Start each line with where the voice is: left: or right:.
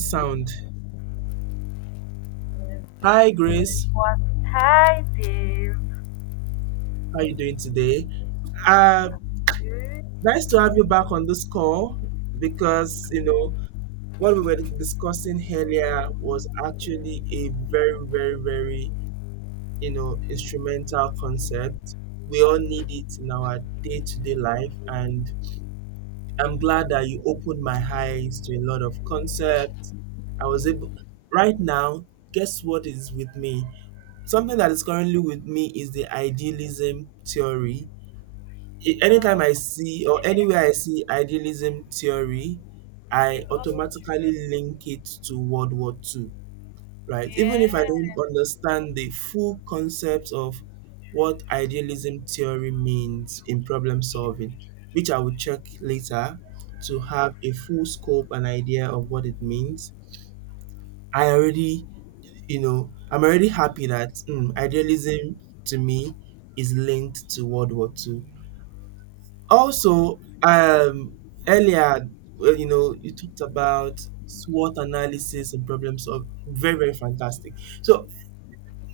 right: Sound. Hi,
left: It
right: Grace.
left: was Dave.
right: How are you doing today? Uh,
left: Dude,
right: Nice to have you back on this call because, you know, what we were discussing earlier was actually a very, very, very, you know, instrumental concept. We all need it in our day to day life. And I'm glad that you opened my eyes to a lot of concepts. I was able, right now, guess what is with me? Something that is currently with me is the idealism theory. Anytime I
left: um,
right: see or anywhere I see idealism theory, I
left: you always
right: automatically
left: remember.
right: link it to World War Two. Right? Even if I
left: Yes.
right: don't understand the full concept of what idealism theory means in problem solving, which I will check later to have a full scope and idea of what it means. I already, you know, I'm already happy that idealism to me is linked to World War Two. Also, earlier, well, you know, you talked about SWOT analysis and problem solving. Very, very fantastic. So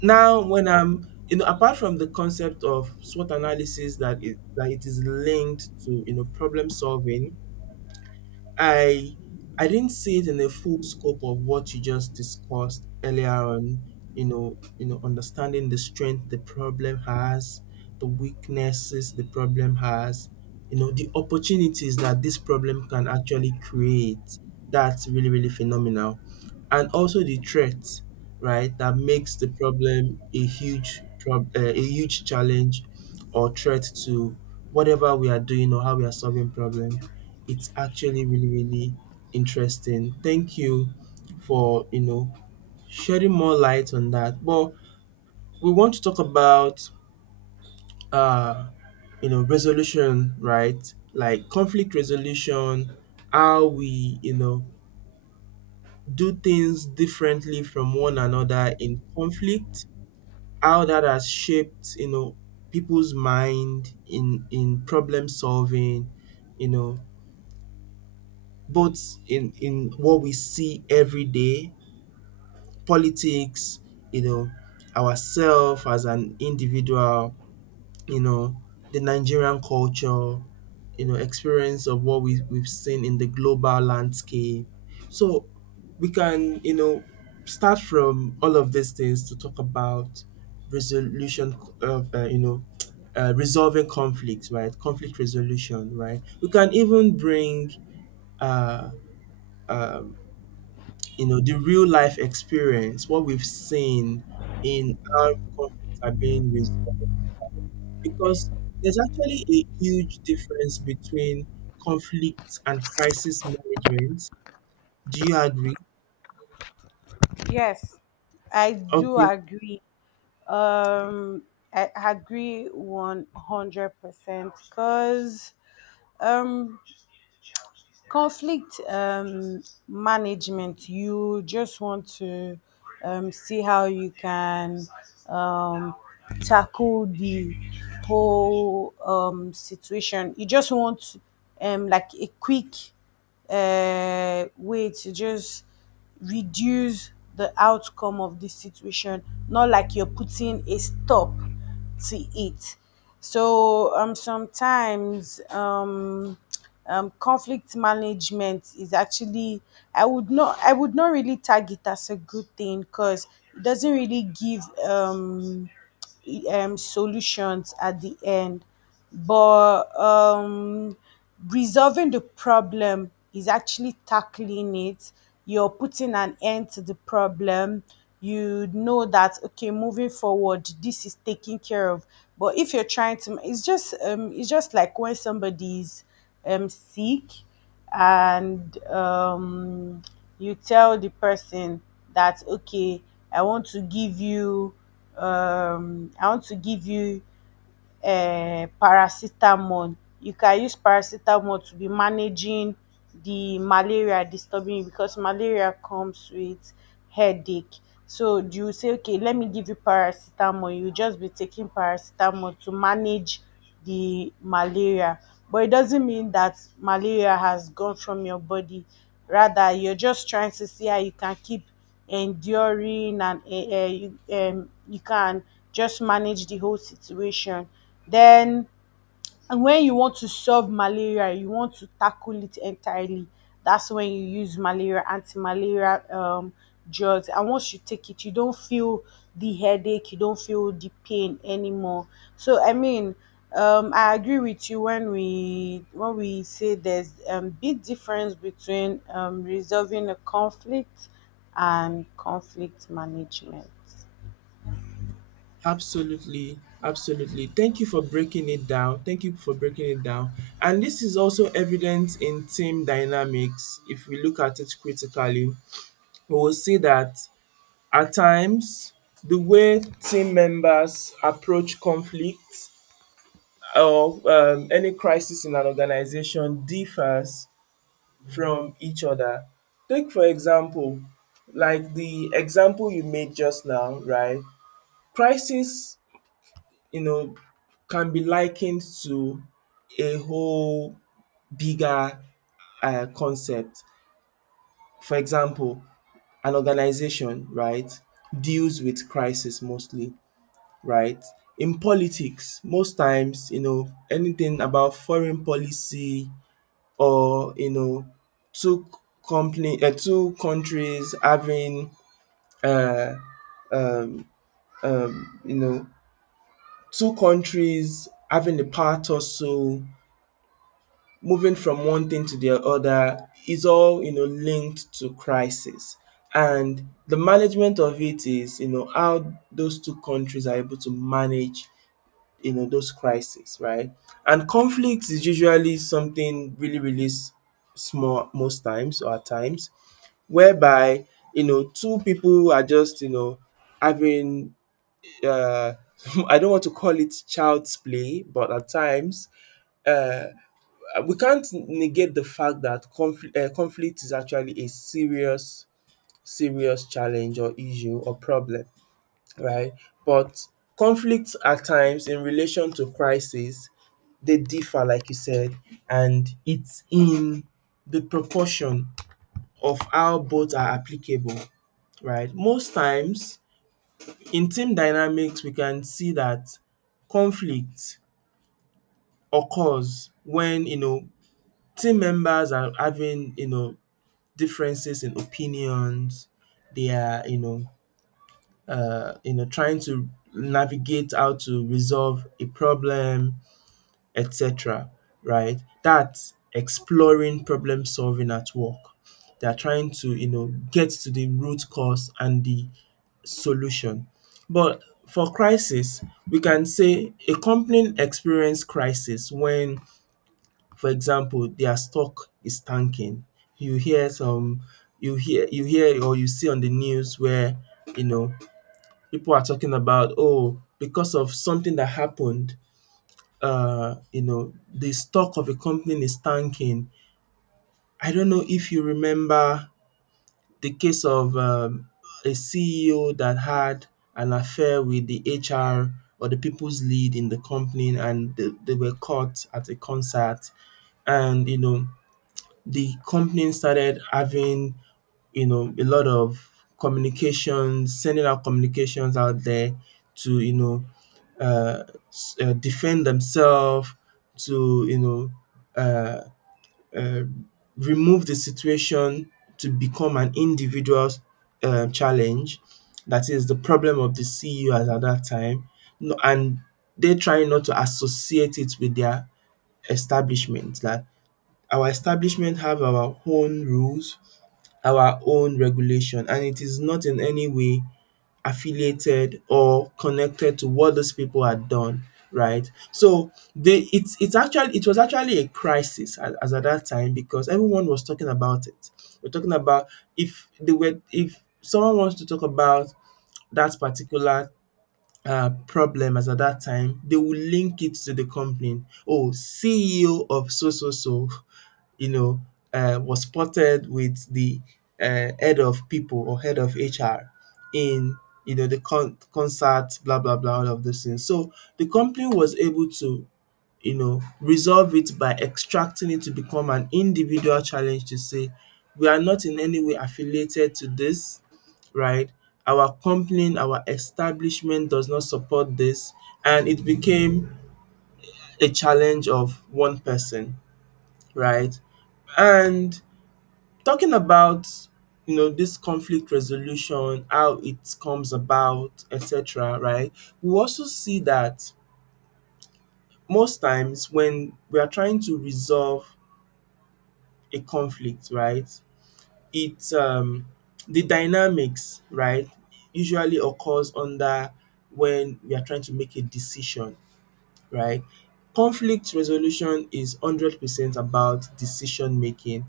right: now, when I'm, you know, apart from the concept of SWOT analysis that it is linked to, you know, problem solving, I I didn't see it in the full scope of what you just discussed earlier on, you know, understanding the strength the problem has, the weaknesses the problem has, you know, the opportunities that this problem can actually create. That's really, really phenomenal. And also the threat, right, that makes the problem a a huge challenge or threat to whatever we are doing or how we are solving problem. It's actually really, really interesting. Thank you for, you know, shedding more light on that. But we want to talk about, uh you know, resolution, right? Like conflict resolution, how we, you know, do things differently from one another in conflict, how that has shaped, you know, people's mind in problem solving, you know, both in what we see every day. Politics, you know, ourselves as an individual, you know, the Nigerian culture, you know, experience of what we we've seen in the global landscape. So we can, you know, start from all of these things to talk about resolution of, you know, resolving conflicts, right? Conflict resolution, right? We can even bring uh, you know, the real life experience, what we've seen in how conflicts are being resolved. Because there's actually a huge difference between conflict and crisis management. Do you agree?
left: Yes, I do
right: Okay,
left: agree. Um, I agree 100% because um, conflict management, you just want to see how you can um, tackle the whole situation. You just want like a quick way to just reduce the outcome of the situation, not like you're putting a stop to it. So sometimes conflict management is actually I would not really tag it as a good thing because it doesn't really give solutions at the end. But resolving the problem is actually tackling it. You're putting an end to the problem. You know that okay, moving forward, this is taken care of. But if you're trying to, it's just like when somebody's sick and you tell the person that okay, I want to give you um, i want to give you paracetamol. You can use paracetamol to be managing the malaria disturbing you because malaria comes with headache. So you say okay, let me give you paracetamol. You just be taking paracetamol to manage the malaria, but it doesn't mean that malaria has gone from your body. Rather, you're just trying to see how you can keep enduring and you can just manage the whole situation then. And when you want to solve malaria, you want to tackle it entirely, that's when you use malaria, anti malaria drugs. And once you take it, you don't feel the headache, you don't feel the pain anymore. So, I mean, I agree with you when we say there's a big difference between resolving a conflict and conflict management.
right: absolutely, absolutely. Thank you for breaking it down. Thank you for breaking it down. And this is also evident in team dynamics. If we look at it critically, we will see that at times, the way team members approach conflict or any crisis in an organization differs from each other. Take, for example, like the example you made just now, right? Crisis, you know, can be likened to a whole bigger concept. For example, an organization, right, deals with crisis mostly. Right? In politics, most times, you know, anything about foreign policy or, you know, two two countries having, uh, um, you know, two countries having the power tussle, moving from one thing to the other is all, you know, linked to crisis. And the management of it is, you know, how those two countries are able to manage, you know, those crises, right? And conflict is usually something really, really small most times or at times, whereby, you know, two people are just, you know, having. Uh, I don't want to call it child's play, but at times, uh, we can't negate the fact that conflict is actually a serious, serious challenge or issue or problem, right? But conflict at times in relation to crisis, they differ, like you said, and it's in the proportion of how both are applicable, right? Most times in team dynamics, we can see that conflict occurs when, you know, team members are having, you know, differences in opinions. They are, you know, trying to navigate how to resolve a problem, etc. Right? That's exploring problem solving at work. They are trying to, you know, get to the root cause and the solution. But for crisis, we can say a company experience crisis when, for example, their stock is tanking. You hear some, you hear or you see on the news where, you know, people are talking about, oh, because of something that happened, you know, the stock of a company is tanking. I don't know if you remember the case of a CEO that had an affair with the HR or the people's lead in the company, and they were caught at a concert. And, you know, the company started having, you know, a lot of communications, sending out communications out there to, you know, uh, defend themselves to, you know, uh, uh, remove the situation to become an individual challenge, that is the problem of the ceu as at that time. No, and they try not to associate it with their establishment, that our establishment have our own rules, our own regulation and it is not in any way affiliated or connected to what those people had done, right? So they, it's actually, it was actually a crisis as at that time because everyone was talking about it. We're talking about, if they were, if someone wants to talk about that particular problems at that time, they will link it to the complaint. Oh, CEO of so so so, you know, was spotted with the head of people or head of HR in, you know, the concert, blah blah blah, all of those things. So the company was able to, you know, resolve it by extracting it to become an individual challenge to say we are not in any way affiliated to this, right? Our company, our establishment does not support this, and it became a challenge of one person, right? And talking about, you know, this conflict resolution, how it comes about, etc., right? We also see that most times when we are trying to resolve a conflict, right? it the dynamics, right, usually occurs under when we are trying to make a decision, right? Conflict resolution is 100% about decision making.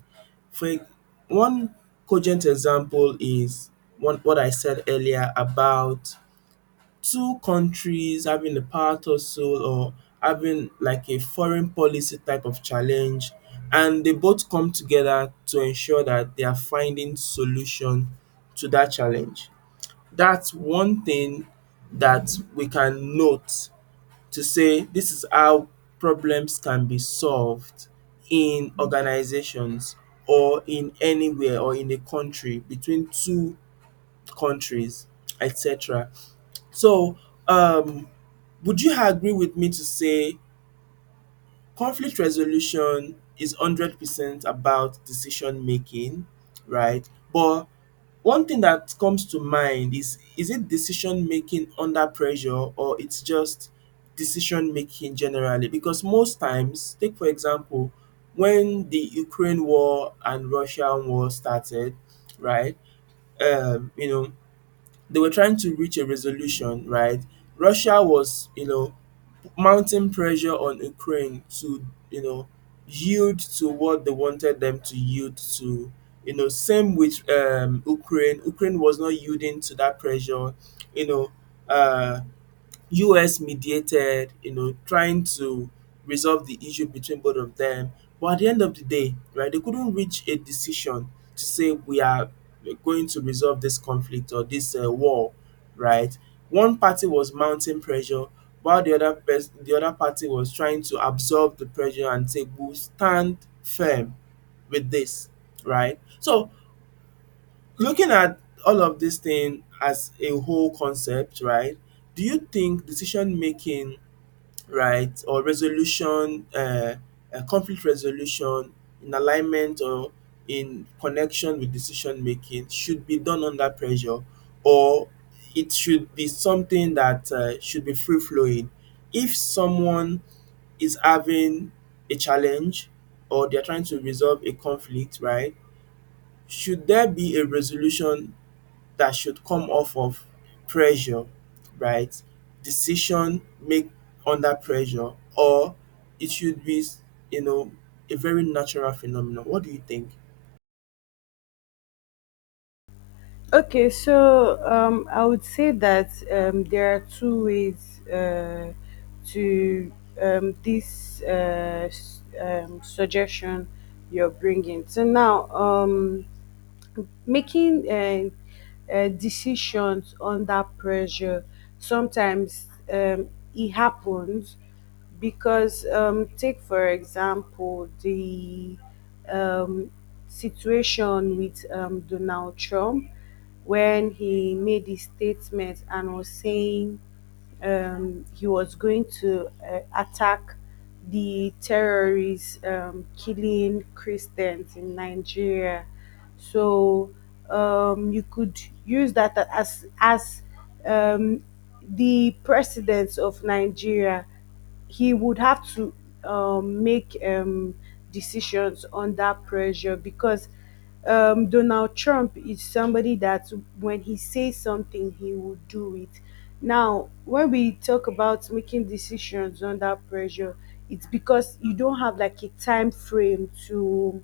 right: For e- One cogent example is one what I said earlier about two countries having a power tussle or having like a foreign policy type of challenge and they both come together to ensure that they are finding solution to that challenge. That's one thing that we can note to say this is how problems can be solved in organizations or in anywhere or in a country between two countries, etc. So um would you agree with me to say conflict resolution is 100% about decision making, right? But one thing that comes to mind is it decision making under pressure or it's just decision making generally? Because most times, take for example, when the Ukraine war and Russian war started, right? You know, they were trying to reach a resolution, right? Russia was, you know, mounting pressure on Ukraine to, you know, yield to what they wanted them to yield to. You know, same with Ukraine. Ukraine was not yielding to that pressure. You know, uh, US mediated, you know, trying to resolve the issue between both of them. But at the end of the day, right, they couldn't reach a decision to say we are going to resolve this conflict or this war, right? One party was mounting pressure while the the other party was trying to absorb the pressure and say we'll stand firm with this, right? So looking at all of this thing as a whole concept, right? Do you think decision making, right, or resolution, conflict resolution in alignment or in connection with decision making should be done under pressure, or it should be something that should be free flowing? If someone is having a challenge or they're trying to resolve a conflict, right? Should there be a resolution that should come off of pressure, right? Decision make under pressure, or it should be, you know, a very natural phenomenon. What do you think?
left: Okay, so I would say that there are two ways to this suggestion you're bringing. So now, making decisions under pressure sometimes it happens because take for example the um, situation with Donald Trump when he made his statement and was saying he was going to attack the terrorists killing Christians in Nigeria. So you could use that as um, the presidents of Nigeria. He would have to make decisions under pressure because Donald Trump is somebody that when he says something, he will do it. Now, when we talk about making decisions under pressure, it's because you don't have like a time frame to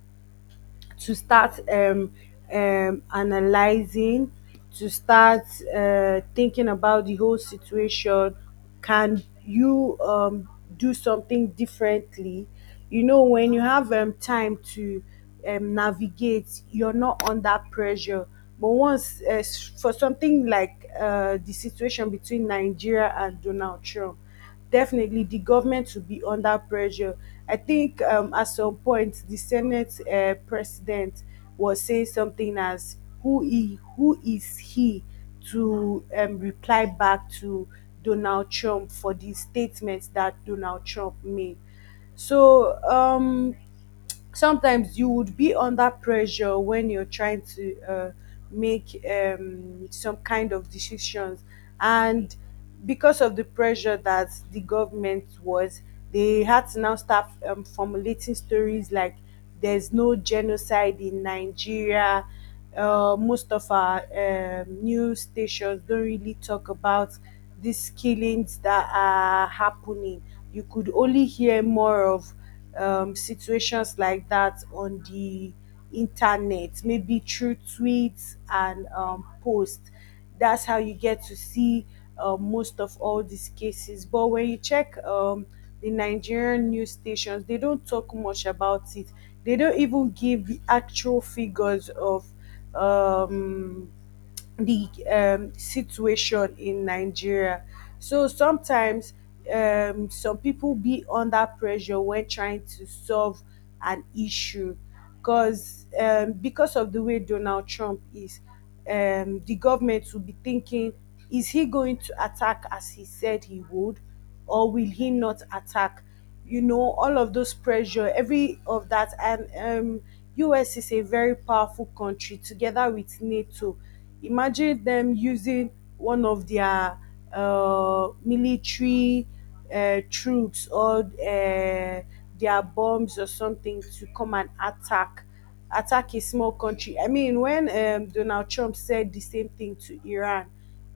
left: start analyzing, to start thinking about the whole situation. Can you do something differently? You know, when you have time to navigate, you're not under pressure. But once, for something like the situation between Nigeria and Donald Trump, definitely the government will be under pressure. I think at some point the Senate president was saying something as who is he to reply back to Donald Trump for the statements that Donald Trump made. So sometimes you would be under pressure when you're trying to make some kind of decisions, and because of the pressure that the government was, they had to now start formulating stories like there's no genocide in Nigeria. Most of our news stations don't really talk about these killings that are happening. You could only hear more of situations like that on the internet, maybe through tweets and posts. That's how you get to see most of all these cases. But when you check the Nigerian news stations, they don't talk much about it. They don't even give the actual figures of um, the situation in Nigeria. So sometimes some people be under pressure when trying to solve an issue because of the way Donald Trump is, the government will be thinking, is he going to attack as he said he would? Or will he not attack? You know, all of those pressure, every of that, and US is a very powerful country together with NATO. Imagine them using one of their military troops or their bombs or something to come and attack a small country. I mean, when Donald Trump said the same thing to Iran,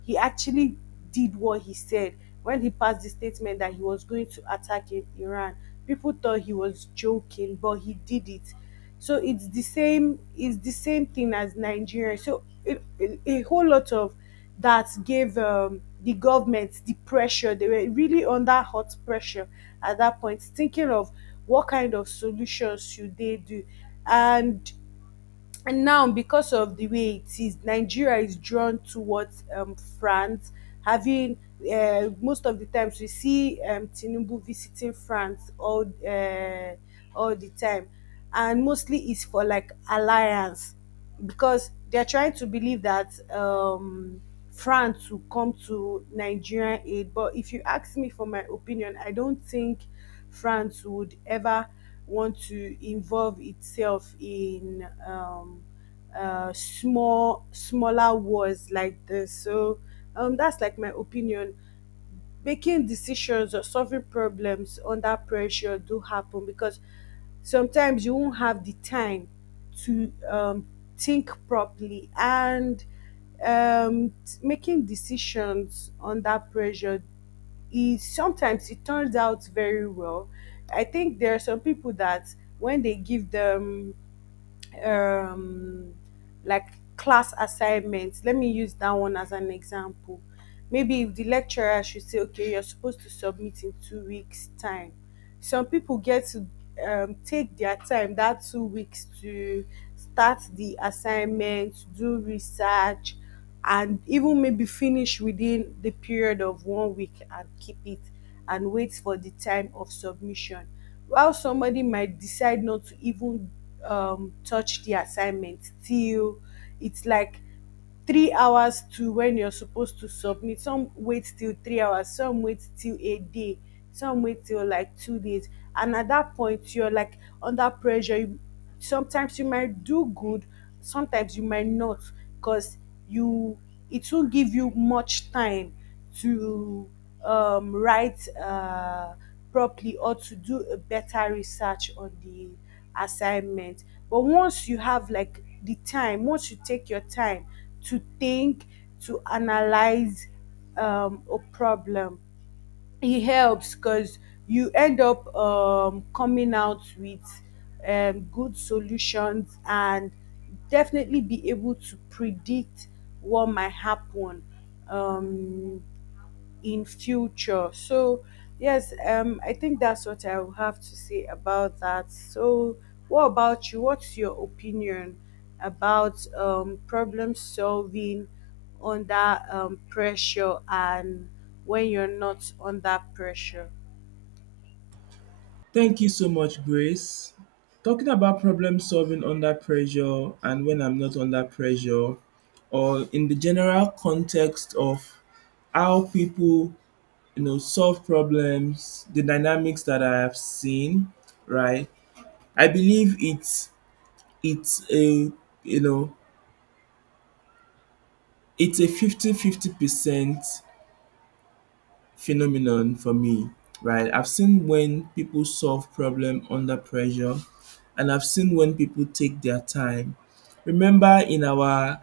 left: he actually did what he said when he passed the statement that he was going to attack Iran. People thought he was joking, but he did it. So it's the same. It's the same thing as Nigeria. So a whole lot of that gave the government the pressure. They were really under hot pressure at that point, thinking of what kind of solutions should they do. and And now, because of the way it is, Nigeria is drawn towards France. Having most of the times we see Tinubu visiting France all the time, and mostly it's for like alliance, because they're trying to believe that France will come to Nigerian aid. But if you ask me for my opinion, I don't think France would ever want to involve itself in smaller wars like this. So that's like my opinion. Making decisions or solving problems under pressure do happen because sometimes you won't have the time to think properly, and making decisions under pressure is sometimes it turns out very well. I think there are some people that when they give them um, like class assignments. Let me use that one as an example. Maybe if the lecturer should say, okay, you're supposed to submit in 2 weeks' time. Some people get to take their time that 2 weeks to start the assignment, do research, and even maybe finish within the period of 1 week and keep it and wait for the time of submission. While somebody might decide not to even touch the assignment till it's like 3 hours to when you're supposed to submit. Some wait till 3 hours, some wait till a day, some wait till like 2 days. And at that point, you're like under pressure. Sometimes you might do good, sometimes you might not, because you it won't give you much time to write properly or to do a better research on the assignment. But once you have like the time, once you take your time to think, to analyze a problem, it helps because you end up coming out with good solutions and definitely be able to predict what might happen Um, in future. So yes, I think that's what I will have to say about that. So what about you? What's your opinion about problem solving under pressure and when you're not under pressure?
right: Thank you so much, Grace. Talking about problem solving under pressure and when I'm not under pressure, or in the general context of how people, you know, solve problems, the dynamics that I have seen, right? I believe it's It's a, you know, it's a 50-50 percent phenomenon for me, right? I've seen when people solve problem under pressure and I've seen when people take their time. Remember in our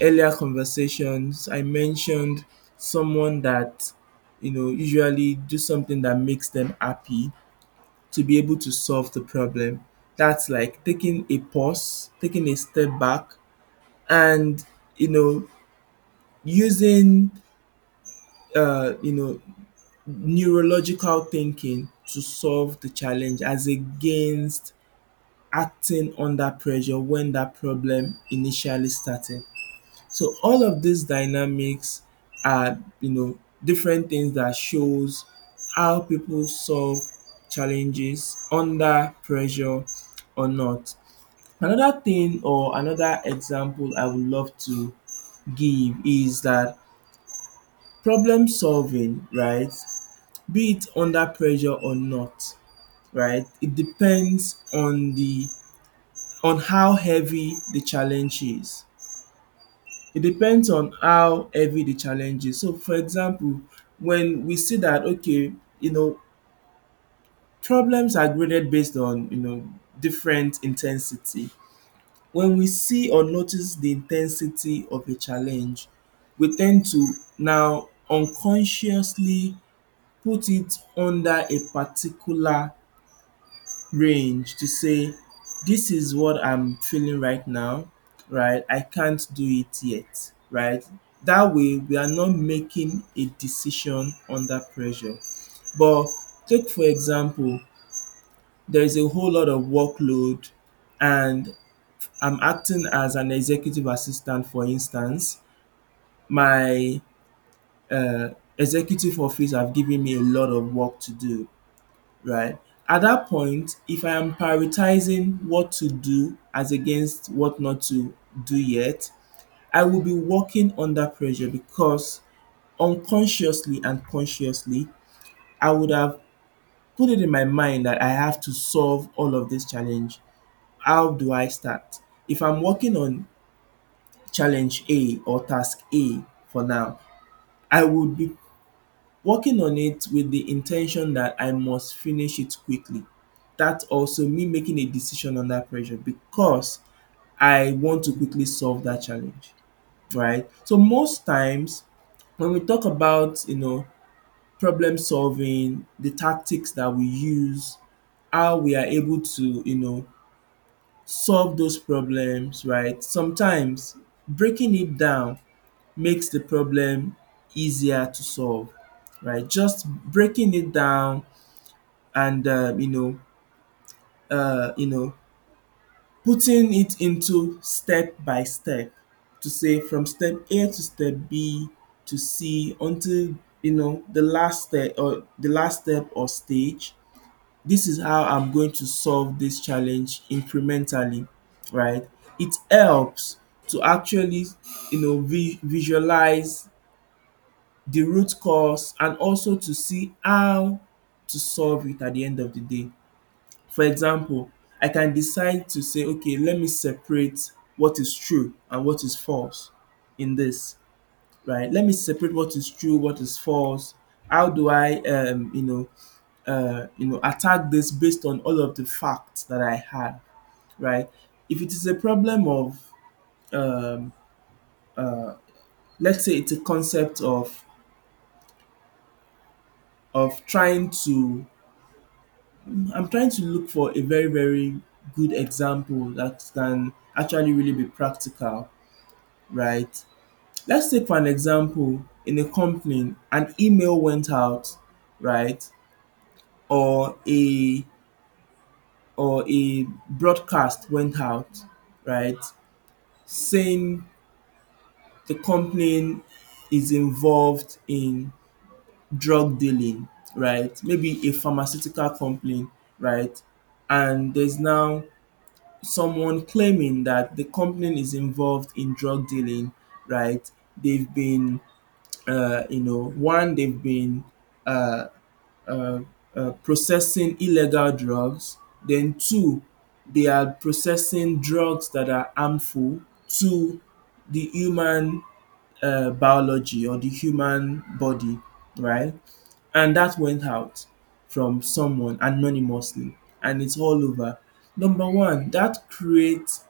right: earlier conversations, I mentioned someone that, you know, usually do something that makes them happy to be able to solve the problem. That's like taking a pause, taking a step back and, you know, using uh, you know neurological thinking to solve the challenge as against acting under pressure when that problem initially started. So all of these dynamics are different things that shows how people solve challenges under pressure or not. Another thing or another example I would love to give is that problem solving, right, be it under pressure or not, right? It depends on the on how heavy the challenge is. It depends on how heavy the challenge is. So for example, when we see that okay, you know, problems are graded based on, you know, different intensity. When we see or notice the intensity of a challenge, we tend to now unconsciously put it under a particular range to say, this is what I'm feeling right now, right? I can't do it yet, right? That way, we are not making a decision under pressure. But take, for example, there is a whole lot of workload, and I'm acting as an executive assistant, for instance. My uh, executive office have given me a lot of work to do, right? At that point, if I am prioritizing what to do as against what not to do yet, I will be working under pressure because unconsciously and consciously, I would have put it in my mind that I have to solve all of this challenge. How do I start? If I'm working on challenge A or task A for now, I would be working on it with the intention that I must finish it quickly. That also me making a decision under pressure because I want to quickly solve that challenge, right? So most times when we talk about, you know, problem solving, the tactics that we use, how we are able to, you know, solve those problems, right? Sometimes breaking it down makes the problem easier to solve, right? Just breaking it down and uh, you know, putting it into step by step to say from step A to step B to C until you know the last step or the last step or stage. This is how I'm going to solve this challenge incrementally, right? It helps to actually visualize the root cause and also to see how to solve it at the end of the day. For example, I can decide to say, okay, let me separate what is true and what is false in this, right? Let me separate what is true, what is false. How do I, attack this based on all of the facts that I have, right? If it is a problem of, um, let's say, it's a concept of trying to, I'm trying to look for a very very good example that can actually really be practical, right? Let's take for an example in a company an email went out, right? Or a or a broadcast went out, right? Saying the company is involved in drug dealing, right? Maybe a pharmaceutical company, right? And there's now someone claiming that the company is involved in drug dealing, right? They've been, one, they've been uh, uh, processing illegal drugs. Then two, they are processing drugs that are harmful to the human biology or the human body, right? And that went out from someone anonymously, and it's all over. Number one, that creates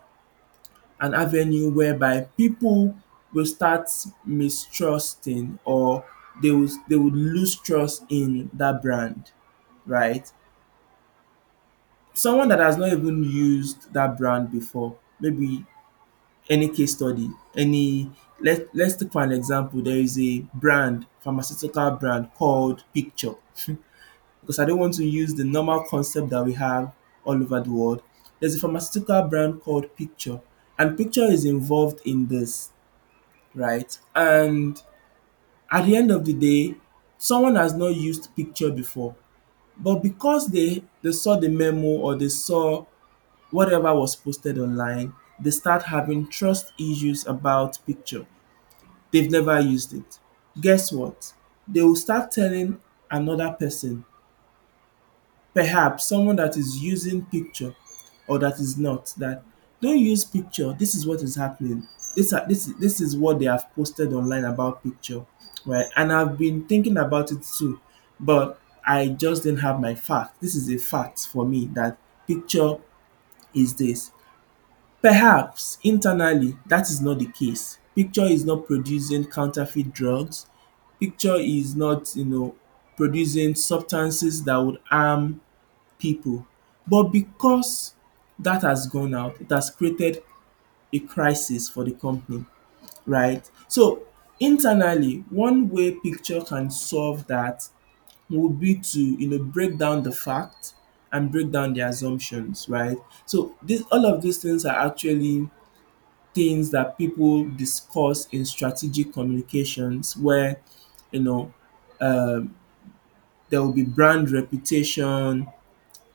right: an avenue whereby people will start mistrusting or they would lose trust in that brand, right? Someone that has not even used that brand before, maybe any case study, any let's take for an example, there is a brand, pharmaceutical brand called Picture. Because I don't want to use the normal concept that we have all over the world. There's a pharmaceutical brand called Picture, and Picture is involved in this, right? And at the end of the day, someone has not used Picture before, but because they saw the memo or they saw whatever was posted online, they start having trust issues about picture. They've never used it. Guess what? They will start telling another person, perhaps someone that is using picture or that is not, that don't use picture. This is what is happening. This are this this is what they have posted online about picture, right? And I've been thinking about it too, but I just didn't have my fact. This is a fact for me that picture is this. Perhaps, internally, that is not the case. Picture is not producing counterfeit drugs. Picture is not, you know, producing substances that would harm people. But because that has gone out, it has created a crisis for the company, right? So, internally, one way Picture can solve that would be to, you know, break down the fact and break down the assumptions, right? So, this all of these things are actually things that people discuss in strategic communications where you know um, there will be brand reputation,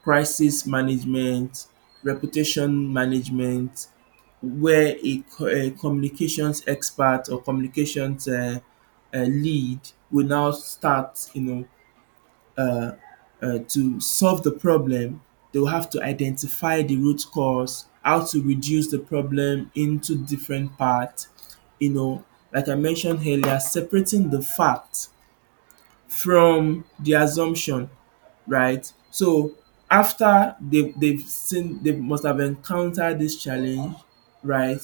right: crisis management, reputation management, where a, a communications expert or communications lead will now start, to solve the problem, they'll have to identify the root cause, how to reduce the problem into different parts. You know, like I mentioned earlier, separating the fact from the assumption, right? So after they've seen they must have encountered this challenge, right?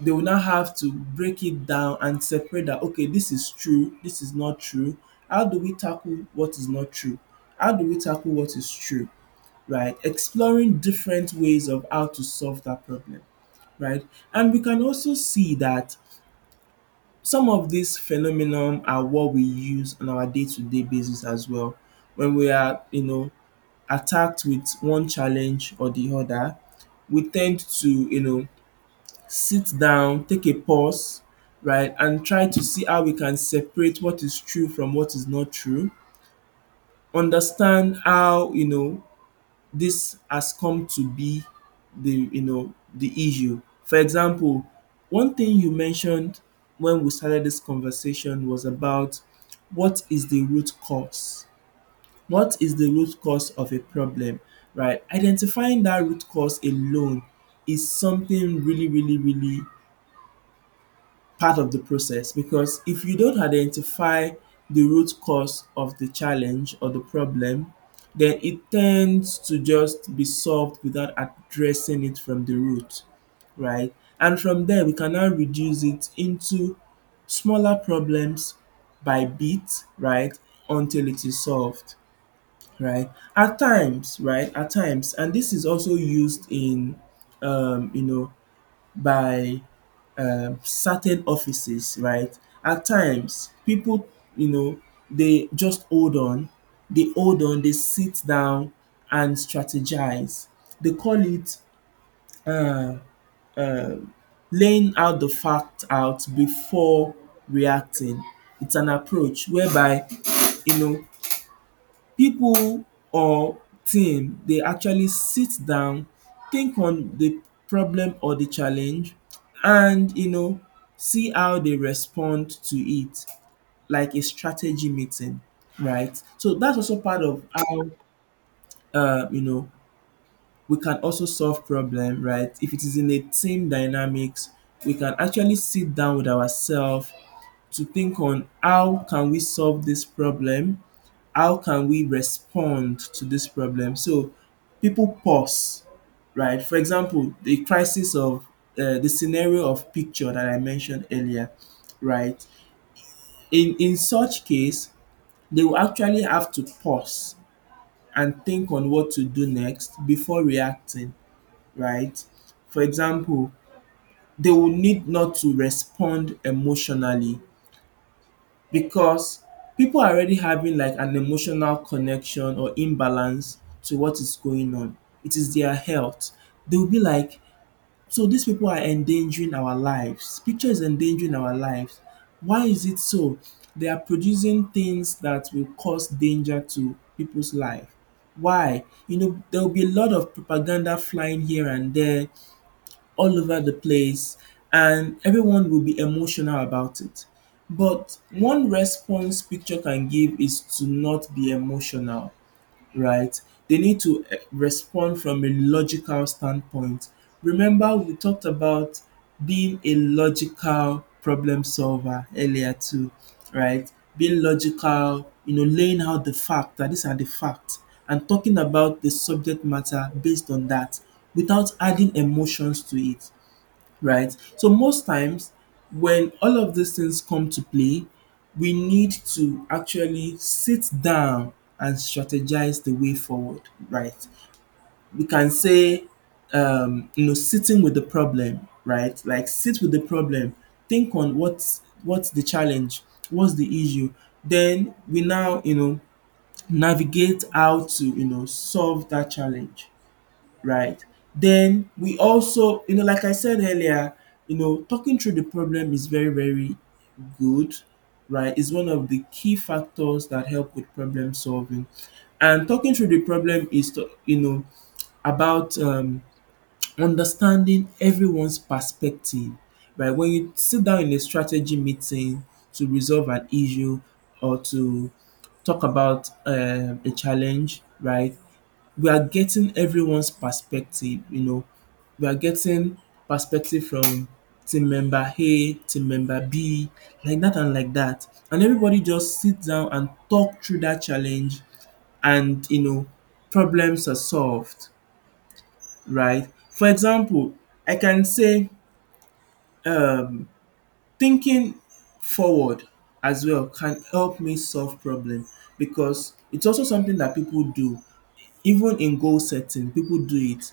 right: They will now have to break it down and separate that okay, this is true, this is not true. How do we tackle what is not true? How do we tackle what is true? Right? Exploring different ways of how to solve that problem, right? And we can also see that some of these phenomenon are what we use on our day-to-day basis as well. When we are, you know, attacked with one challenge or the other, we tend to, you know, sit down, take a pause, right, and try to see how we can separate what is true from what is not true, understand how, you know, this has come to be the the issue. For example, one thing you mentioned when we started this conversation was about what is the root cause? What is the root cause of a problem? Right? Identifying that root cause alone is something really, really, really part of the process because if you don't identify the root cause of the challenge or the problem, then it tends to just be solved without addressing it from the root, right? And from there, we can now reduce it into smaller problems by bit, right, until it is solved, right? At times, right, at times, and this is also used in, um, you know, by certain offices, right, at times people, you know, they just hold on, they sit down and strategize. They call it laying out the fact out before reacting. It's an approach whereby, you know, people or team they actually sit down, think on the problem or the challenge and see how they respond to it like a strategy meeting, right? So that's also part of how uh, you know we can also solve problem, right? If it is in a team dynamics, we can actually sit down with ourselves to think on how can we solve this problem, how can we respond to this problem. So people pause, right? For example, the crisis of the scenario of picture that I mentioned earlier, right? In such case, they will actually have to pause and think on what to do next before reacting, right? For example, they will need not to respond emotionally because people are already having like an emotional connection or imbalance to what is going on. It is their health. They'll be like, so these people are endangering our lives. Picture is endangering our lives. Why is it so? They are producing things that will cause danger to people's life. Why? You know, there will be a lot of propaganda flying here and there, all over the place, and everyone will be emotional about it. But one response picture can give is to not be emotional, right? They need to respond from a logical standpoint. Remember, we talked about being a logical problem solver earlier, too, right? Being logical, you know, laying out the fact that these are the facts and talking about the subject matter based on that without adding emotions to it, right? So most times when all of these things come to play, we need to actually sit down and strategize the way forward, right? We can say, you know, sitting with the problem, right? Like sit with the problem, think on what's the challenge, what's the issue. Then we now, you know, navigate how to, you know, solve that challenge, right? Then we also, you know, like I said earlier, you know, talking through the problem is very, very good, right? It's one of the key factors that help with problem solving. And talking through the problem is, to, you know, about understanding everyone's perspective, right? When you sit down in a strategy meeting to resolve an issue or to talk about a challenge, right? We are getting everyone's perspective, you know, we are getting perspective from team member A, team member B, like that. And everybody just sits down and talk through that challenge and you know, problems are solved, right? For example, I can say um thinking forward as well can help me solve problem, because it's also something that people do. Even in goal setting people do it.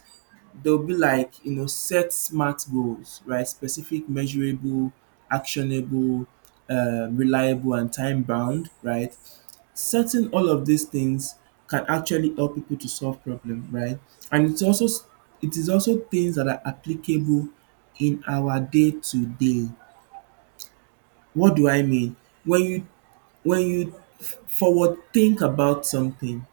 right: They will be like, you know, set smart goals, right? Specific, measurable, actionable, reliable and time bound, right? Setting all of these things can actually help people to solve problems, right? And it's also, it is also things that are applicable in our day to day. What do I mean? When you when you forward think about something,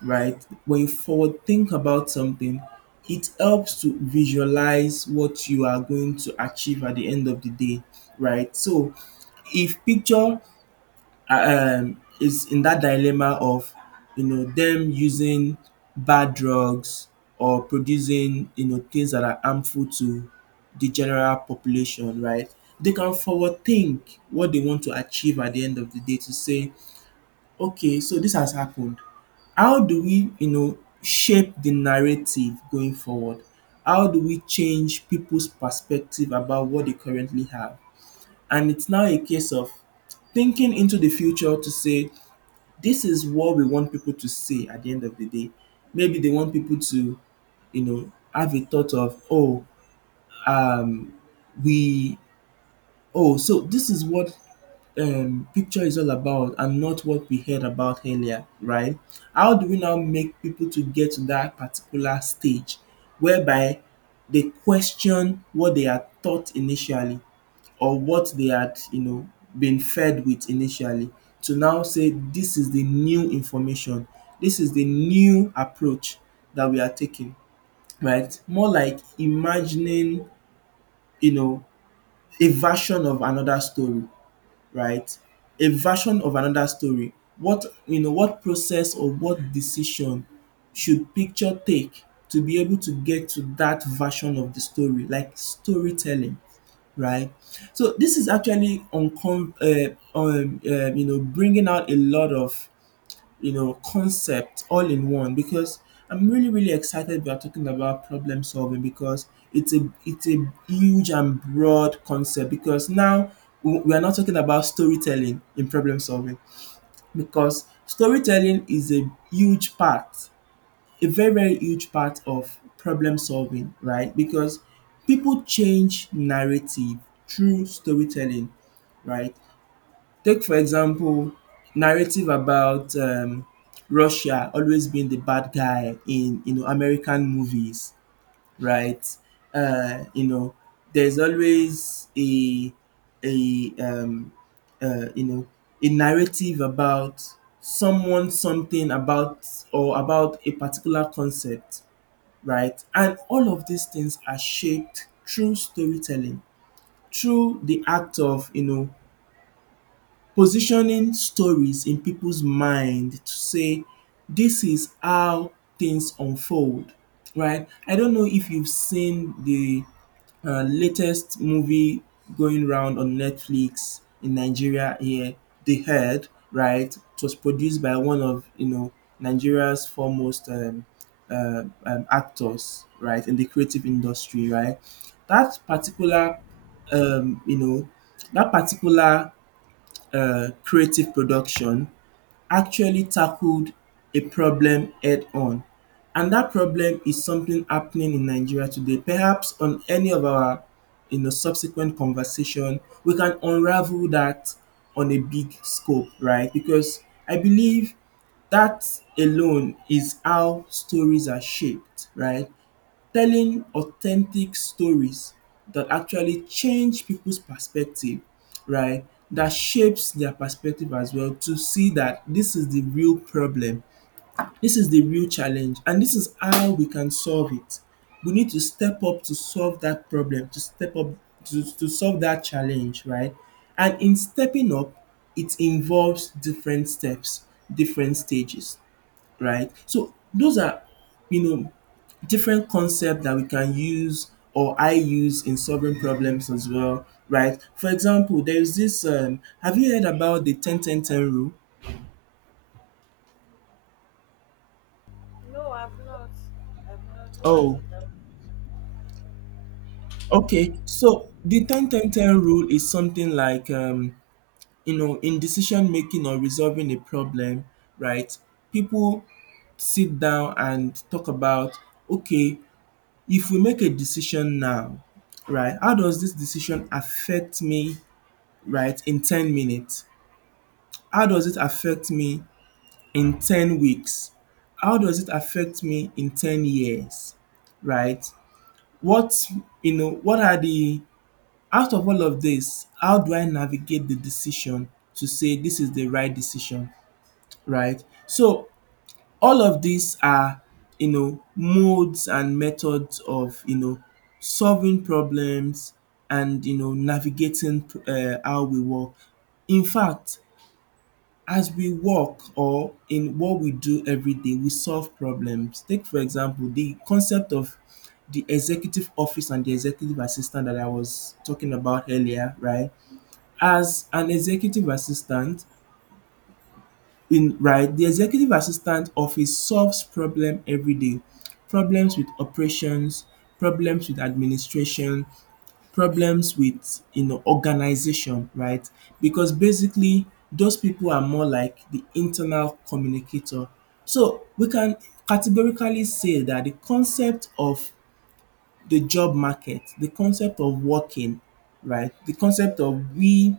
right: right? When you forward think about something, it helps to visualize what you are going to achieve at the end of the day, right? So, if picture is in that dilemma of, you know, them using bad drugs or producing, you know, things that are harmful to the general population, right? They can forward think what they want to achieve at the end of the day, to say, okay, so this has happened. How do we, you know, shape the narrative going forward? How do we change people's perspective about what they currently have? And it's now a case of thinking into the future to say, this is what we want people to say at the end of the day. Maybe they want people to, you know, have a thought of, oh, um, we, oh, so this is what picture is all about and not what we heard about earlier, right? How do we now make people to get to that particular stage whereby they question what they are taught initially or what they had, you know, been fed with initially, to now say this is the new information, this is the new approach that we are taking, right? More like imagining, you know, a version of another story, right? A version of another story. What, you know, what process or what decision should picture take to be able to get to that version of the story, like storytelling, right? So this is actually you know, bringing out a lot of, you know, concept all in one, because I'm really, really excited we are talking about problem solving, because it's a huge and broad concept, because now we are not talking about storytelling in problem solving, because storytelling is a huge part, a very, very huge part of problem solving, right? Because people change narrative through storytelling, right? Take for example, narrative about Russia always being the bad guy in, you know, American movies, right? You know, there's always a a um you know, a narrative about someone, something about or about a particular concept, right? And all of these things are shaped through storytelling, through the act of, you know, positioning stories in people's mind to say this is how things unfold, right? I don't know if you've seen the latest movie going round on Netflix in Nigeria here, The Herd, right? It was produced by one of, you know, Nigeria's foremost actors, right, in the creative industry, right? That particular you know, that particular creative production actually tackled a problem head on. And that problem is something happening in Nigeria today. Perhaps on any of our, you know, subsequent conversation, we can unravel that on a big scope, right? Because I believe that alone is how stories are shaped, right? Telling authentic stories that actually change people's perspective, right? That shapes their perspective as well to see that this is the real problem, this is the real challenge, and this is how we can solve it. We need to step up to solve that problem, to step up to solve that challenge, right? And in stepping up, it involves different steps, different stages, right? So those are, you know, different concepts that we can use or I use in solving problems as well, right? For example, there is this have you heard about the 10 10 10 rule?
left: No, I've not. I've not. What is
right: Oh,
left: it? I
right: okay. So the 10 10 10 rule is something like, you know, in decision making or resolving a problem, right? People sit down and talk about, okay, if we make a decision now, right? How does this decision affect me, right, in 10 minutes? How does it affect me in 10 weeks? How does it affect me in 10 years? Right? What, you know, what are the, out of all of this, how do I navigate the decision to say this is the right decision? Right? So, all of these are, you know, modes and methods of, you know, solving problems and, you know, navigating how we work. In fact, as we work or in what we do every day, we solve problems. Take for example the concept of the executive office and the executive assistant that I was talking about earlier, right? As an executive assistant, in right, the executive assistant office solves problem every day. Problems with operations, problems with administration, problems with, you know, organization, right? Because basically those people are more like the internal communicator. So we can categorically say that the concept of the job market, the concept of working, right? The concept of we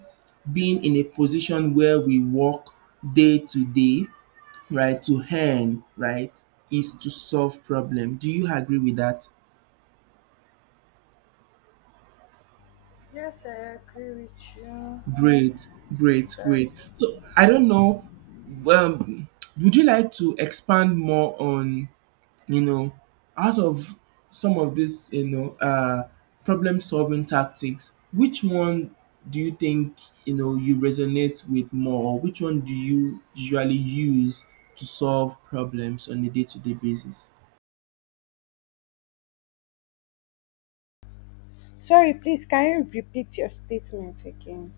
right: being in a position where we work day to day, right, to earn, right, is to solve problem. Do you agree with that?
left: yes, I agree with you.
right: Great, great, great. So I don't know, um, would you like to expand more on, you know, out of some of this, you know, problem solving tactics, which one do you think, you know, you resonate with more? Or which one do you usually use to solve problems on a day to day basis?
left: Sorry, please, can you repeat your statement again?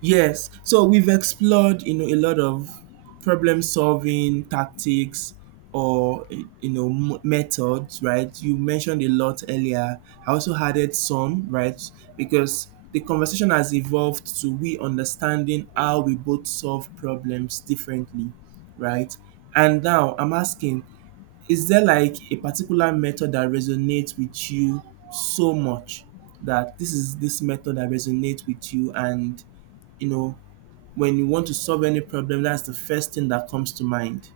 right: Yes, so we've explored, you know, a lot of problem solving tactics or, you know, methods, right? You mentioned a lot earlier. I also added some, right? Because the conversation has evolved to we understanding how we both solve problems differently, right? And now I'm asking, is there like a particular method that resonates with you so much that this is this method that resonates with you, and you know, when you want to solve any problem, that's the first thing that comes to mind.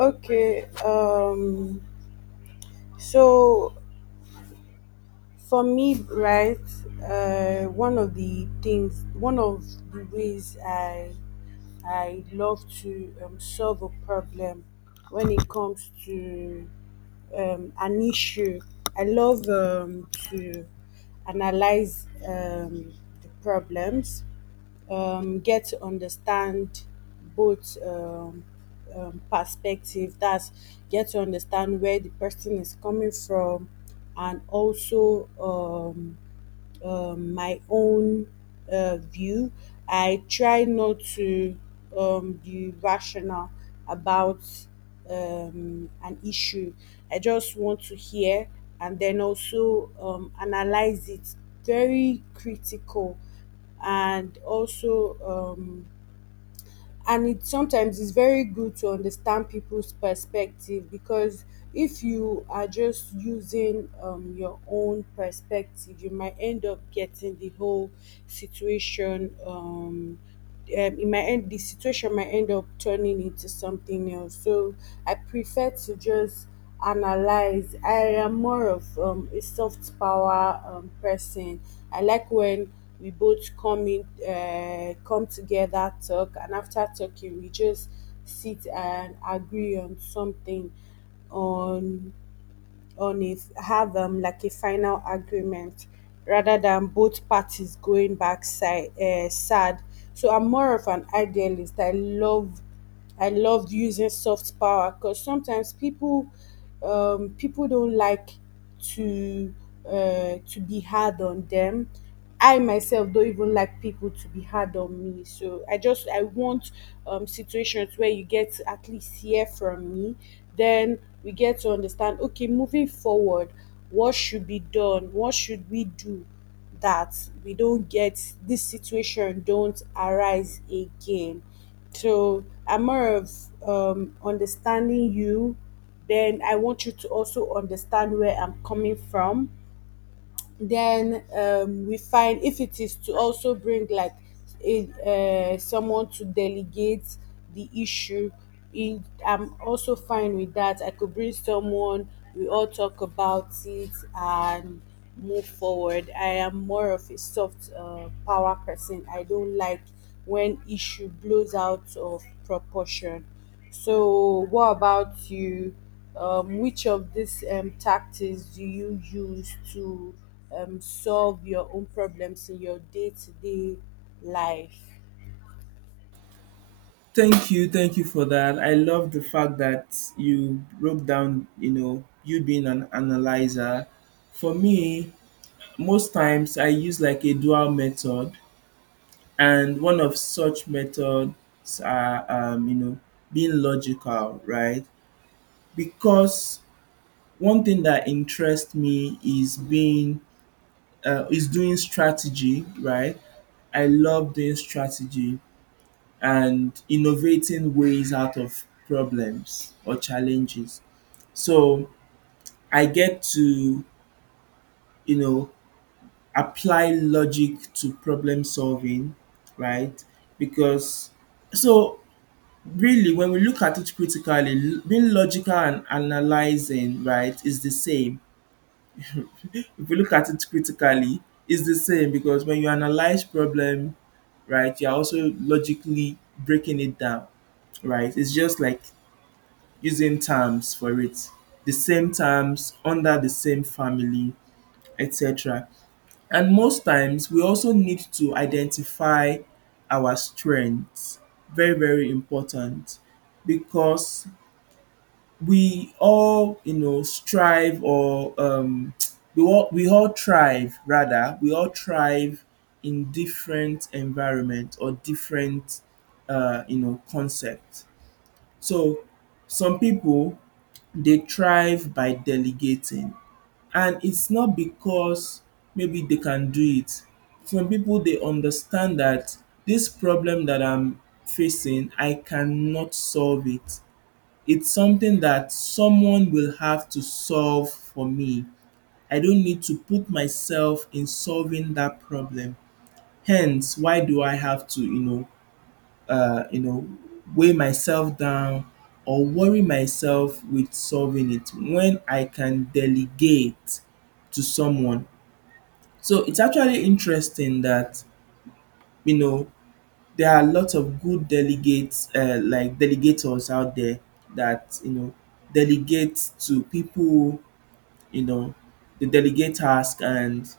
left: Okay, so for me, right, one of the things, one of the ways I love to solve a problem, when it comes to an issue, I love to analyze the problems, get to understand both perspective. That's, get to understand where the person is coming from, and also my own view. I try not to be rational about an issue. I just want to hear and then also analyze it very critical, and also and it sometimes is very good to understand people's perspective because if you are just using your own perspective, you might end up getting the whole situation it might end, the situation might end up turning into something else. So I prefer to just analyze. I am more of a soft power person. I like when we both come in, come together, talk, and after talking, we just sit and agree on something, on on it, have like a final agreement, rather than both parties going back side, sad. So I'm more of an idealist. I loved using soft power because sometimes people don't like to to be hard on them. I myself don't even like people to be hard on me. So I want situations where you get to at least hear from me. Then we get to understand. Okay, moving forward, what should be done? What should we do? That we don't get this situation, don't arise again. So I'm more of understanding you. Then I want you to also understand where I'm coming from, then we find if it is to also bring like someone to delegate the issue. I'm also fine with that. I could bring someone, we all talk about it and move forward. I am more of a soft power person. I don't like when issue blows out of proportion. So what about you? Which of these tactics do you use to solve your own problems in your day to day life.
right: Thank you for that. I love the fact that you broke down, you know, you being an analyzer. For me, most times I use like a dual method, and one of such methods are, you know, being logical, right? Because one thing that interests me is being is doing strategy, right? I love doing strategy and innovating ways out of problems or challenges. So I get to, you know, apply logic to problem solving, right? Because so really when we look at it critically, being logical and analyzing, right, is the same. If we look at it critically, it's the same, because when you analyze problem, right, you're also logically breaking it down, right? It's just like using terms for it, the same terms under the same family, etc. And most times we also need to identify our strengths. Very, very important, because we all, you know, strive or we all thrive rather. We all thrive in different environment or different, you know, concept. So some people they thrive by delegating, and it's not because maybe they can do it. Some people they understand that this problem that I'm facing, I cannot solve it. It's something that someone will have to solve for me. I don't need to put myself in solving that problem. Hence, why do I have to, you know, weigh myself down or worry myself with solving it when I can delegate to someone. So it's actually interesting that, you know, there are lots of good delegates, like delegators out there that, you know, delegate to people. You know, they delegate task and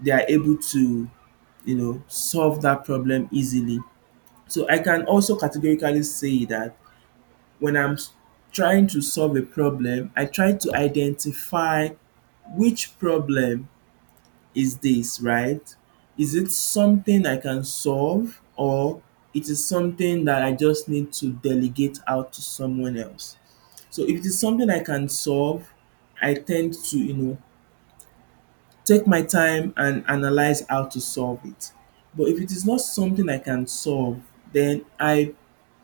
right: they are able to, you know, solve that problem easily. So I can also categorically say that when trying to solve a problem, I try to identify which problem is this, right? Is it something I can solve or it is something that I just need to delegate out to someone else? So if it is something I can solve, I tend to, you know, take my time and analyze how to solve it. But if it is not something I can solve, then I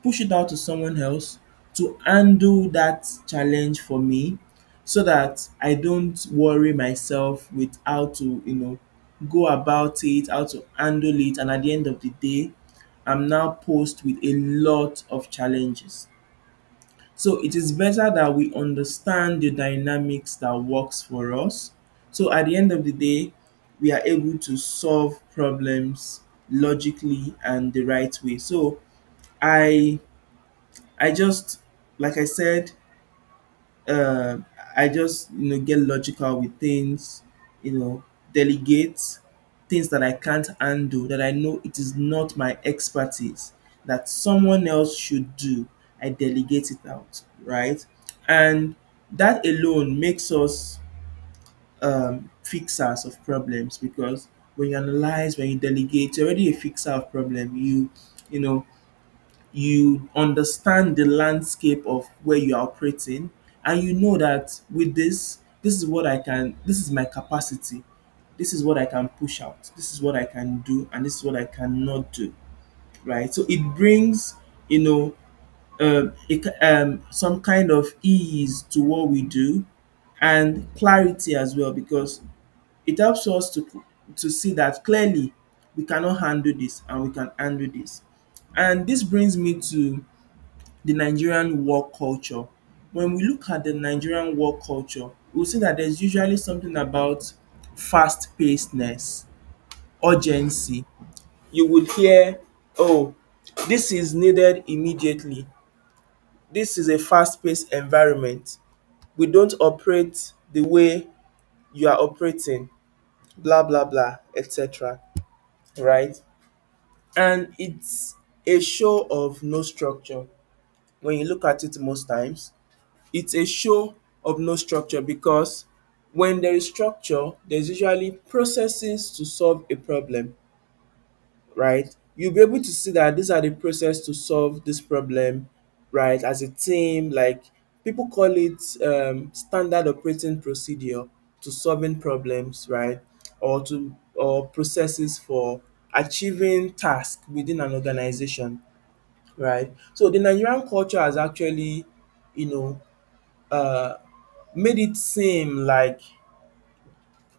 right: push it out to someone else to handle that challenge for me, so that I don't worry myself with how to, you know, go about it, how to handle it. And at the end of the day, I'm now posed with a lot of challenges. So it is better that we understand the dynamics that works for us. So at the end of the day, we are able to solve problems logically and the right way. So I I just like I said, uh, I just get logical with things, you know, delegate things that I can't handle that I know it is not my expertise that someone else should do. I delegate it out, right? And that alone makes us fixers of problems because when you analyze, when you delegate, you're already a fixer of problem. You know, you understand the landscape of where you are operating and you know that with this is what I can. This is my capacity. This is what I can push out. This is what I can do and this is what I cannot do, right? So it brings, you know, some kind of ease to what we do and clarity as well because it helps us to see that clearly we cannot handle this and we can handle this. And this brings me to the Nigerian work culture. When we look at the Nigerian work culture, we'll see that there's usually something about fast pacedness, urgency. You would hear, oh, this is needed immediately. This is a fast paced environment. We don't operate the way you are operating, blah, blah, blah, etc. Right? And it's a show of no structure when you look at it most times. It's a show of no structure because when there is structure, there's usually processes to solve a problem, right? You'll be able to see that these are the process to solve this problem, right? As a team, like people call it standard operating procedure to solving problems, right? Or processes for achieving tasks within an organization, right? So the Nigerian culture has actually, you know, uh, made it seem like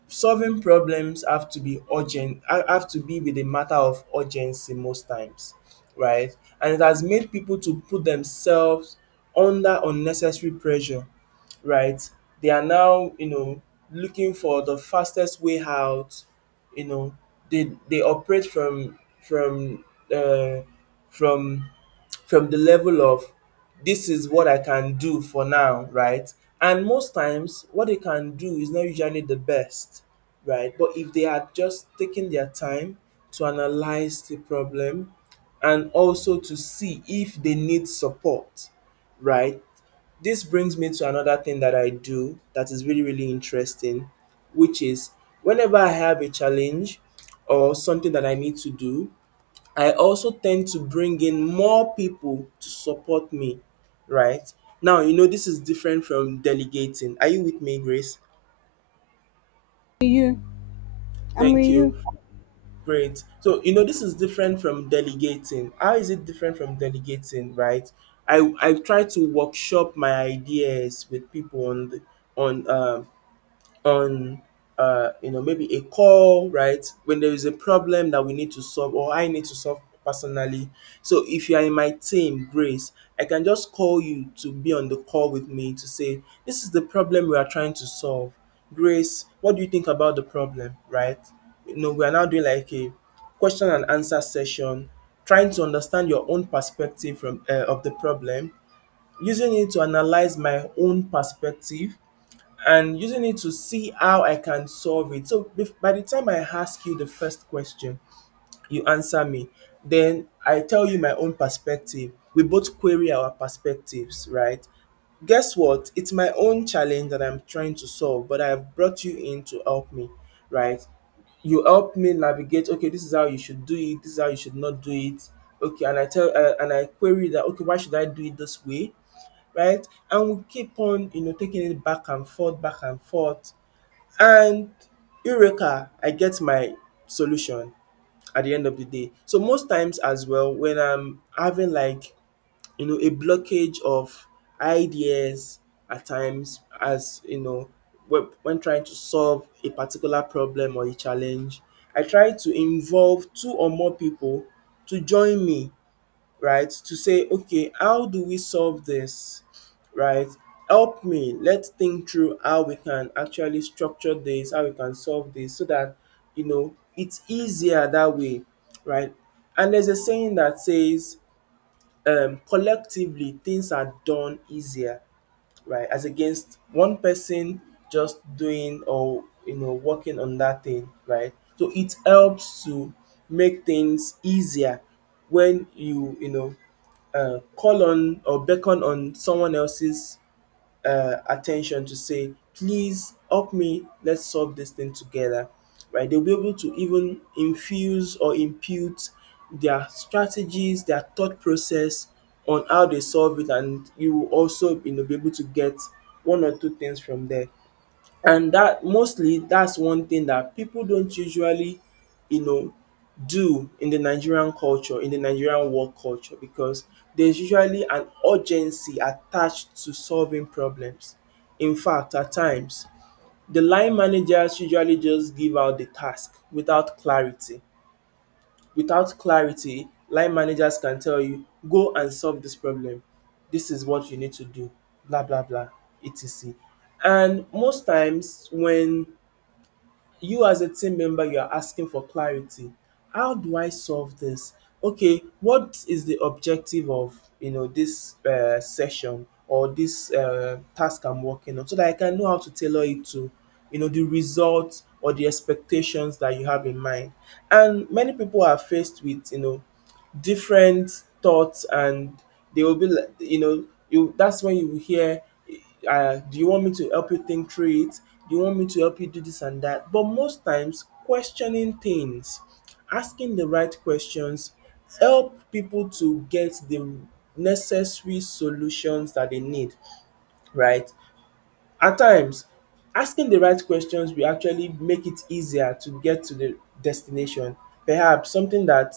right: solving problems have to be urgent, have to be with a matter of urgency most times, right? And it has made people to put themselves under unnecessary pressure, right? They are now, you know, looking for the fastest way out, you know. They operate uh, from from the level of this is what I can do for now, right? And most times, what they can do is not usually the best, right? But if they had just taken their time to analyze the problem and also to see if they need support, right? This brings me to another thing that I do that is really, really interesting, which is whenever I have a challenge or something that I need to do, I also tend to bring in more people to support me, right? Now, you know, this is different from delegating. Are you with me, Grace?
left: You, I'm with
right: Thank
left: you.
right: you. Great. So, you know, this is different from delegating. How is it different from delegating, right? I try to workshop my ideas with people on the, on um on you know, maybe a call, right? When there is a problem that we need to solve or I need to solve personally, so if you are in my team, Grace, I can just call you to be on the call with me to say, this is the problem we are trying to solve. Grace, what do you think about the problem, right? You know, we are now doing like a question and answer session, trying to understand your own perspective from of the problem, using it to analyze my own perspective and using it to see how I can solve it. So by the time I ask you the first question, you answer me. Then I tell you my own perspective. We both query our perspectives, right? Guess what? It's my own challenge that I'm trying to solve, but I've brought you in to help me, right? You help me navigate. Okay, this is how you should do it. This is how you should not do it. Okay, and I tell and I query that. Okay, why should I do it this way, right? And we keep on, you know, taking it back and forth, back and forth. And Eureka, I get my solution at the end of the day. So most times as well, when I'm having like, you know, a blockage of ideas at times, as you know, when trying to solve a particular problem or a challenge, I try to involve two or more people to join me, right? To say, okay, how do we solve this, right? Help me. Let's think through how we can actually structure this, how we can solve this, so that you know it's easier that way, right? And there's a saying that says, collectively things are done easier, right? As against one person just doing or you know working on that thing, right? So it helps to make things easier when you know, call on or beckon on someone else's attention to say, please help me, let's solve this thing together. Right? They'll be able to even infuse or impute their strategies, their thought process on how they solve it, and you will also, you know, be able to get one or two things from there. And that mostly, that's one thing that people don't usually, you know, do in the Nigerian culture, in the Nigerian work culture, because there's usually an urgency attached to solving problems. In fact, at times, the line managers usually just give out the task without clarity. Without clarity, line managers can tell you, go and solve this problem, this is what you need to do, blah blah blah, etc. And most times when you as a team member, you are asking for clarity, how do I solve this? Okay, what is the objective of, you know, this session or this task I'm working on, so that I can know how to tailor it to, you know, the results or the expectations that you have in mind. And many people are faced with, you know, different thoughts, and they will be like, you know, you, that's when you will hear, do you want me to help you think through it? Do you want me to help you do this and that? But most times questioning things, asking the right questions, help people to get the necessary solutions that they need, right? At times, asking the right questions will actually make it easier to get to the destination. Perhaps something that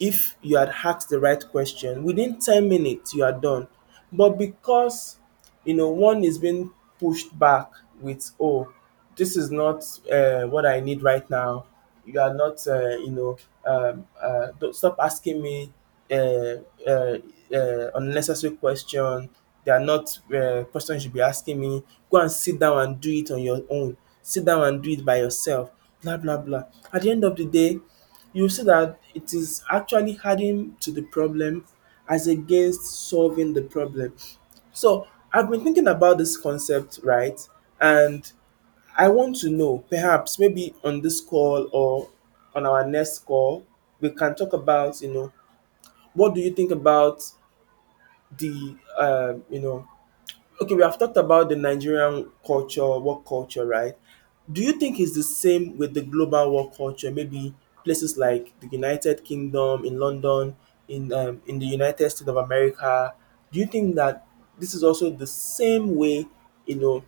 right: if you had asked the right question, within 10 minutes you are done. But because, you know, one is being pushed back with, oh, this is not what I need right now. You are not, you know, don't stop asking me uh, uh, unnecessary question. They are not questions you should be asking me. Go and sit down and do it on your own. Sit down and do it by yourself. Blah blah blah. At the end of the day, you see that it is actually adding to the problem as against solving the problem. So I've been thinking about this concept, right? And I want to know, perhaps maybe on this call or on our next call, we can talk about, you know, what do you think about the, you know, okay, we have talked about the Nigerian culture, work culture, right? Do you think it's the same with the global work culture? Maybe places like the United Kingdom, in London, in in the United States of America. Do you think that this is also the same way, you know,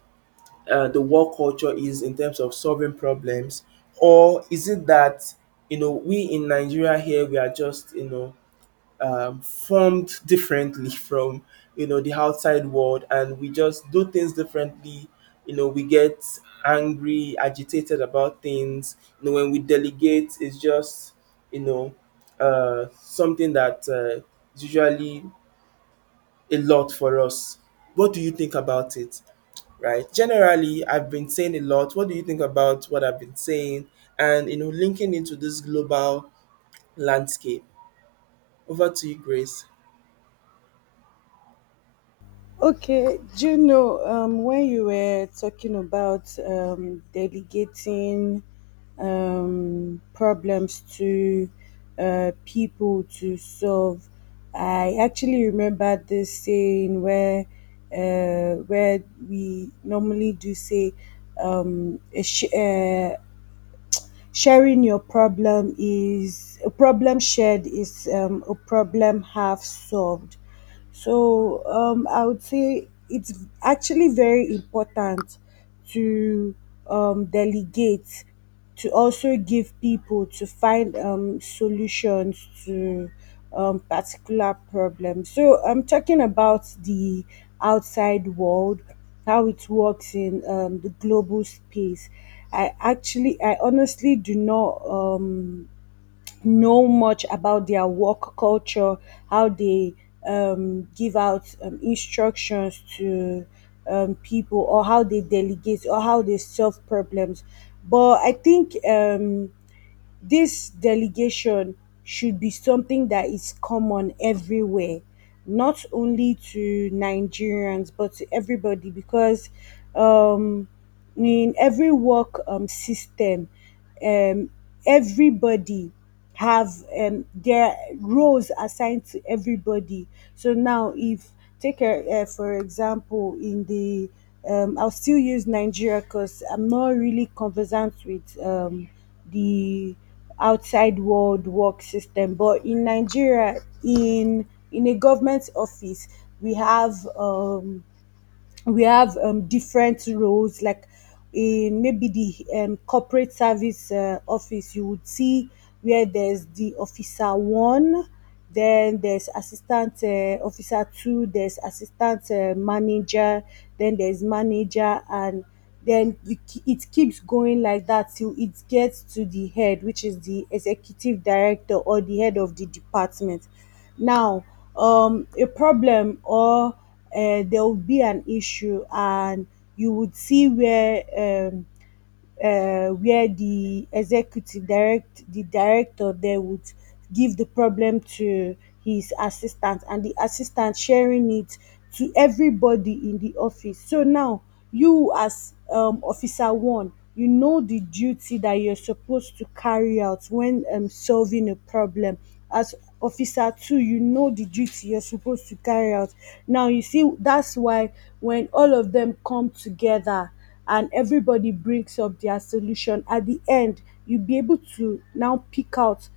right: the work culture is in terms of solving problems? Or is it that, you know, we in Nigeria here, we are just, you know, formed differently from, you know, the outside world, and we just do things differently. You know, we get angry, agitated about things. You know, when we delegate, it's just, you know, something that is usually a lot for us. What do you think about it, right? Generally, I've been saying a lot. What do you think about what I've been saying? And you know, linking into this global landscape. Over to you, Grace.
left: Okay, do you know, when you were talking about delegating problems to people to solve? I actually remember this saying where where we normally do say, um, a sh- uh, Sharing your problem is a problem half solved. So I would say it's actually very important to delegate, to also give people to find solutions to particular problems. So I'm talking about the outside world, how it works in the global space. I honestly do not. Know much about their work culture, how they give out instructions to people, or how they delegate, or how they solve problems. But I think, this delegation should be something that is common everywhere, not only to Nigerians, but to everybody, because um, in every work system, um, everybody have their roles assigned to everybody. So now, if for example, in the I'll still use Nigeria because I'm not really conversant with the outside world work system. But in Nigeria, in a government office, we have different roles. Like in maybe the corporate service office, you would see where there's the officer one, then there's assistant officer two, there's assistant manager, then there's manager, and then it keeps going like that till it gets to the head, which is the executive director or the head of the department. Now, a problem or there will be an issue, and you would see where um, where the executive direct the director there would give the problem to his assistant, and the assistant sharing it to everybody in the office. So now you as officer one, you know the duty that you're supposed to carry out when solving a problem. As officer two, you know the duty you're supposed to carry out. Now you see, that's why when all of them come together and everybody brings up their solution at the end, you'll be able to now pick out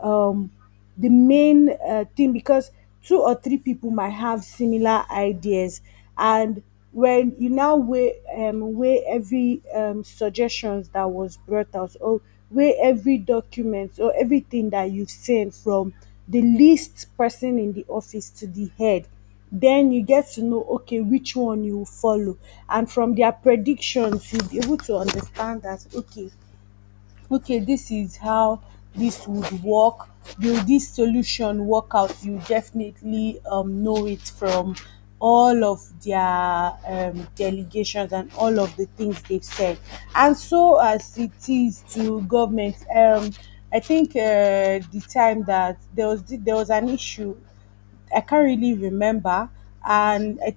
left: um, the main thing, because two or three people might have similar ideas. And when you now weigh weigh every suggestions that was brought out, or weigh every document or everything that you've seen from the least person in the office to the head, then you get to know okay which one you will follow. And from their predictions, you'll be able to understand that, okay, okay, this is how this would work. Will this solution work out? You definitely know it from all of their delegations and all of the things they've said. And so as it is to government, I think the time that there was an issue, I can't really remember. And I,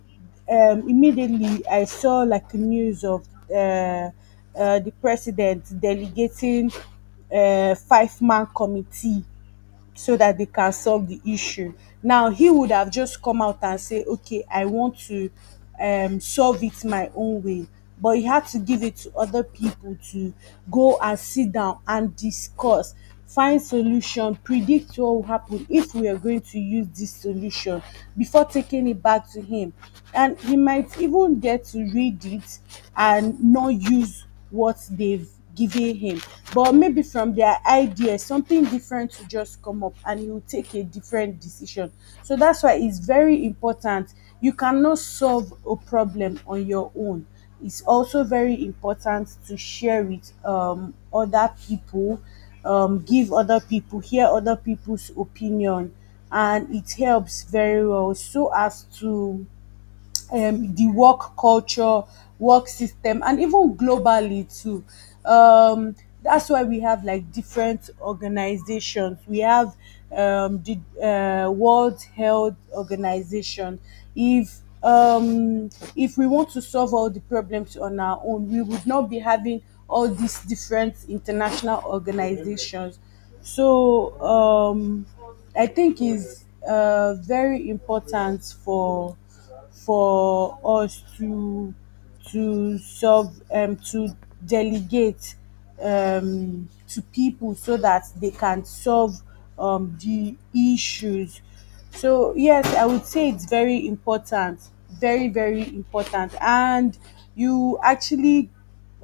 left: Immediately I saw like news of the president delegating a 5-man committee so that they can solve the issue. Now, he would have just come out and say, okay, I want to solve it my own way. But he had to give it to other people to go and sit down and discuss, find solution, predict what will happen if we are going to use this solution before taking it back to him. And he might even get to read it and not use what they've giving him, but maybe from their idea something different will just come up and he will take a different decision. So that's why it's very important. You cannot solve a problem on your own. It's also very important to share with other people, give other people, hear other people's opinion. And it helps very well. So as to the work culture, work system, and even globally too. Um, that's why we have like different organizations. We have, the World Health Organization. If um, if we want to solve all the problems on our own, we would not be having all these different international organizations. So I think is very important for for us to solve to delegate to people so that they can solve the issues. So yes, I would say it's very important, very very important. And you actually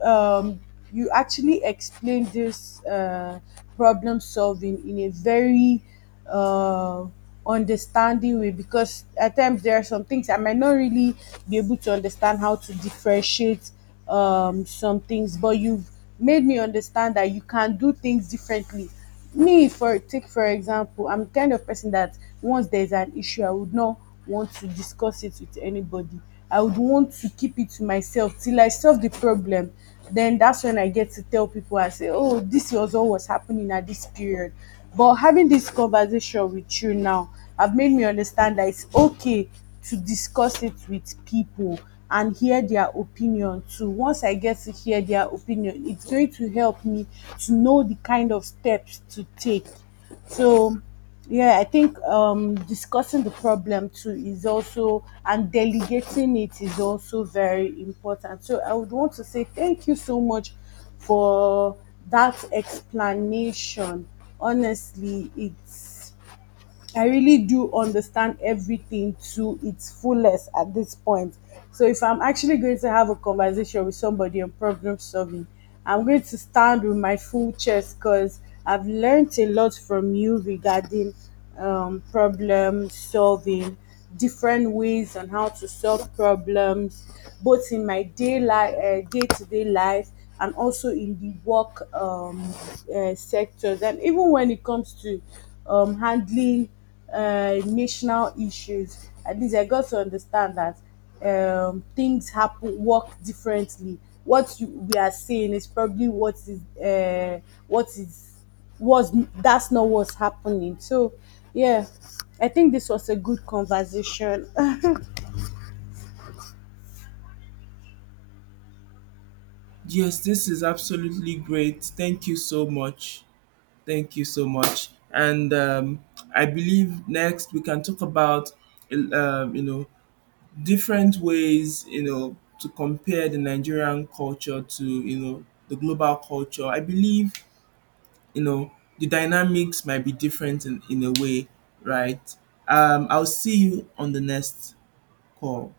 left: um, you actually explain this problem solving in a very uh, understanding way, because at times there are some things I might not really be able to understand how to differentiate some things, but you've made me understand that you can do things differently. Me, for take for example, I'm the kind of person that once there's an issue, I would not want to discuss it with anybody. I would want to keep it to myself till I solve the problem. Then that's when I get to tell people. I say, oh, this was all was happening at this period. But having this conversation with you now have made me understand that it's okay to discuss it with people and hear their opinion too. Once I get to hear their opinion, it's going to help me to know the kind of steps to take. So, yeah, I think, discussing the problem too is also, and delegating it is also very important. So, I would want to say thank you so much for that explanation. Honestly, it's I really do understand everything to its fullest at this point. So if I'm actually going to have a conversation with somebody on problem solving, I'm going to stand with my full chest, because I've learned a lot from you regarding problem solving, different ways on how to solve problems, both in my day life, day to day life, and also in the work sectors. And even when it comes to handling national issues. At least I got to understand that things happen work differently. What you, we are saying is probably what is was that's not what's happening. So yeah, I think this was a good conversation.
right: Yes, this is absolutely great. Thank you so much. Thank you so much. And I believe next we can talk about, you know, different ways, you know, to compare the Nigerian culture to, you know, the global culture. I believe, you know, the dynamics might be different in a way, right? I'll see you on the next call.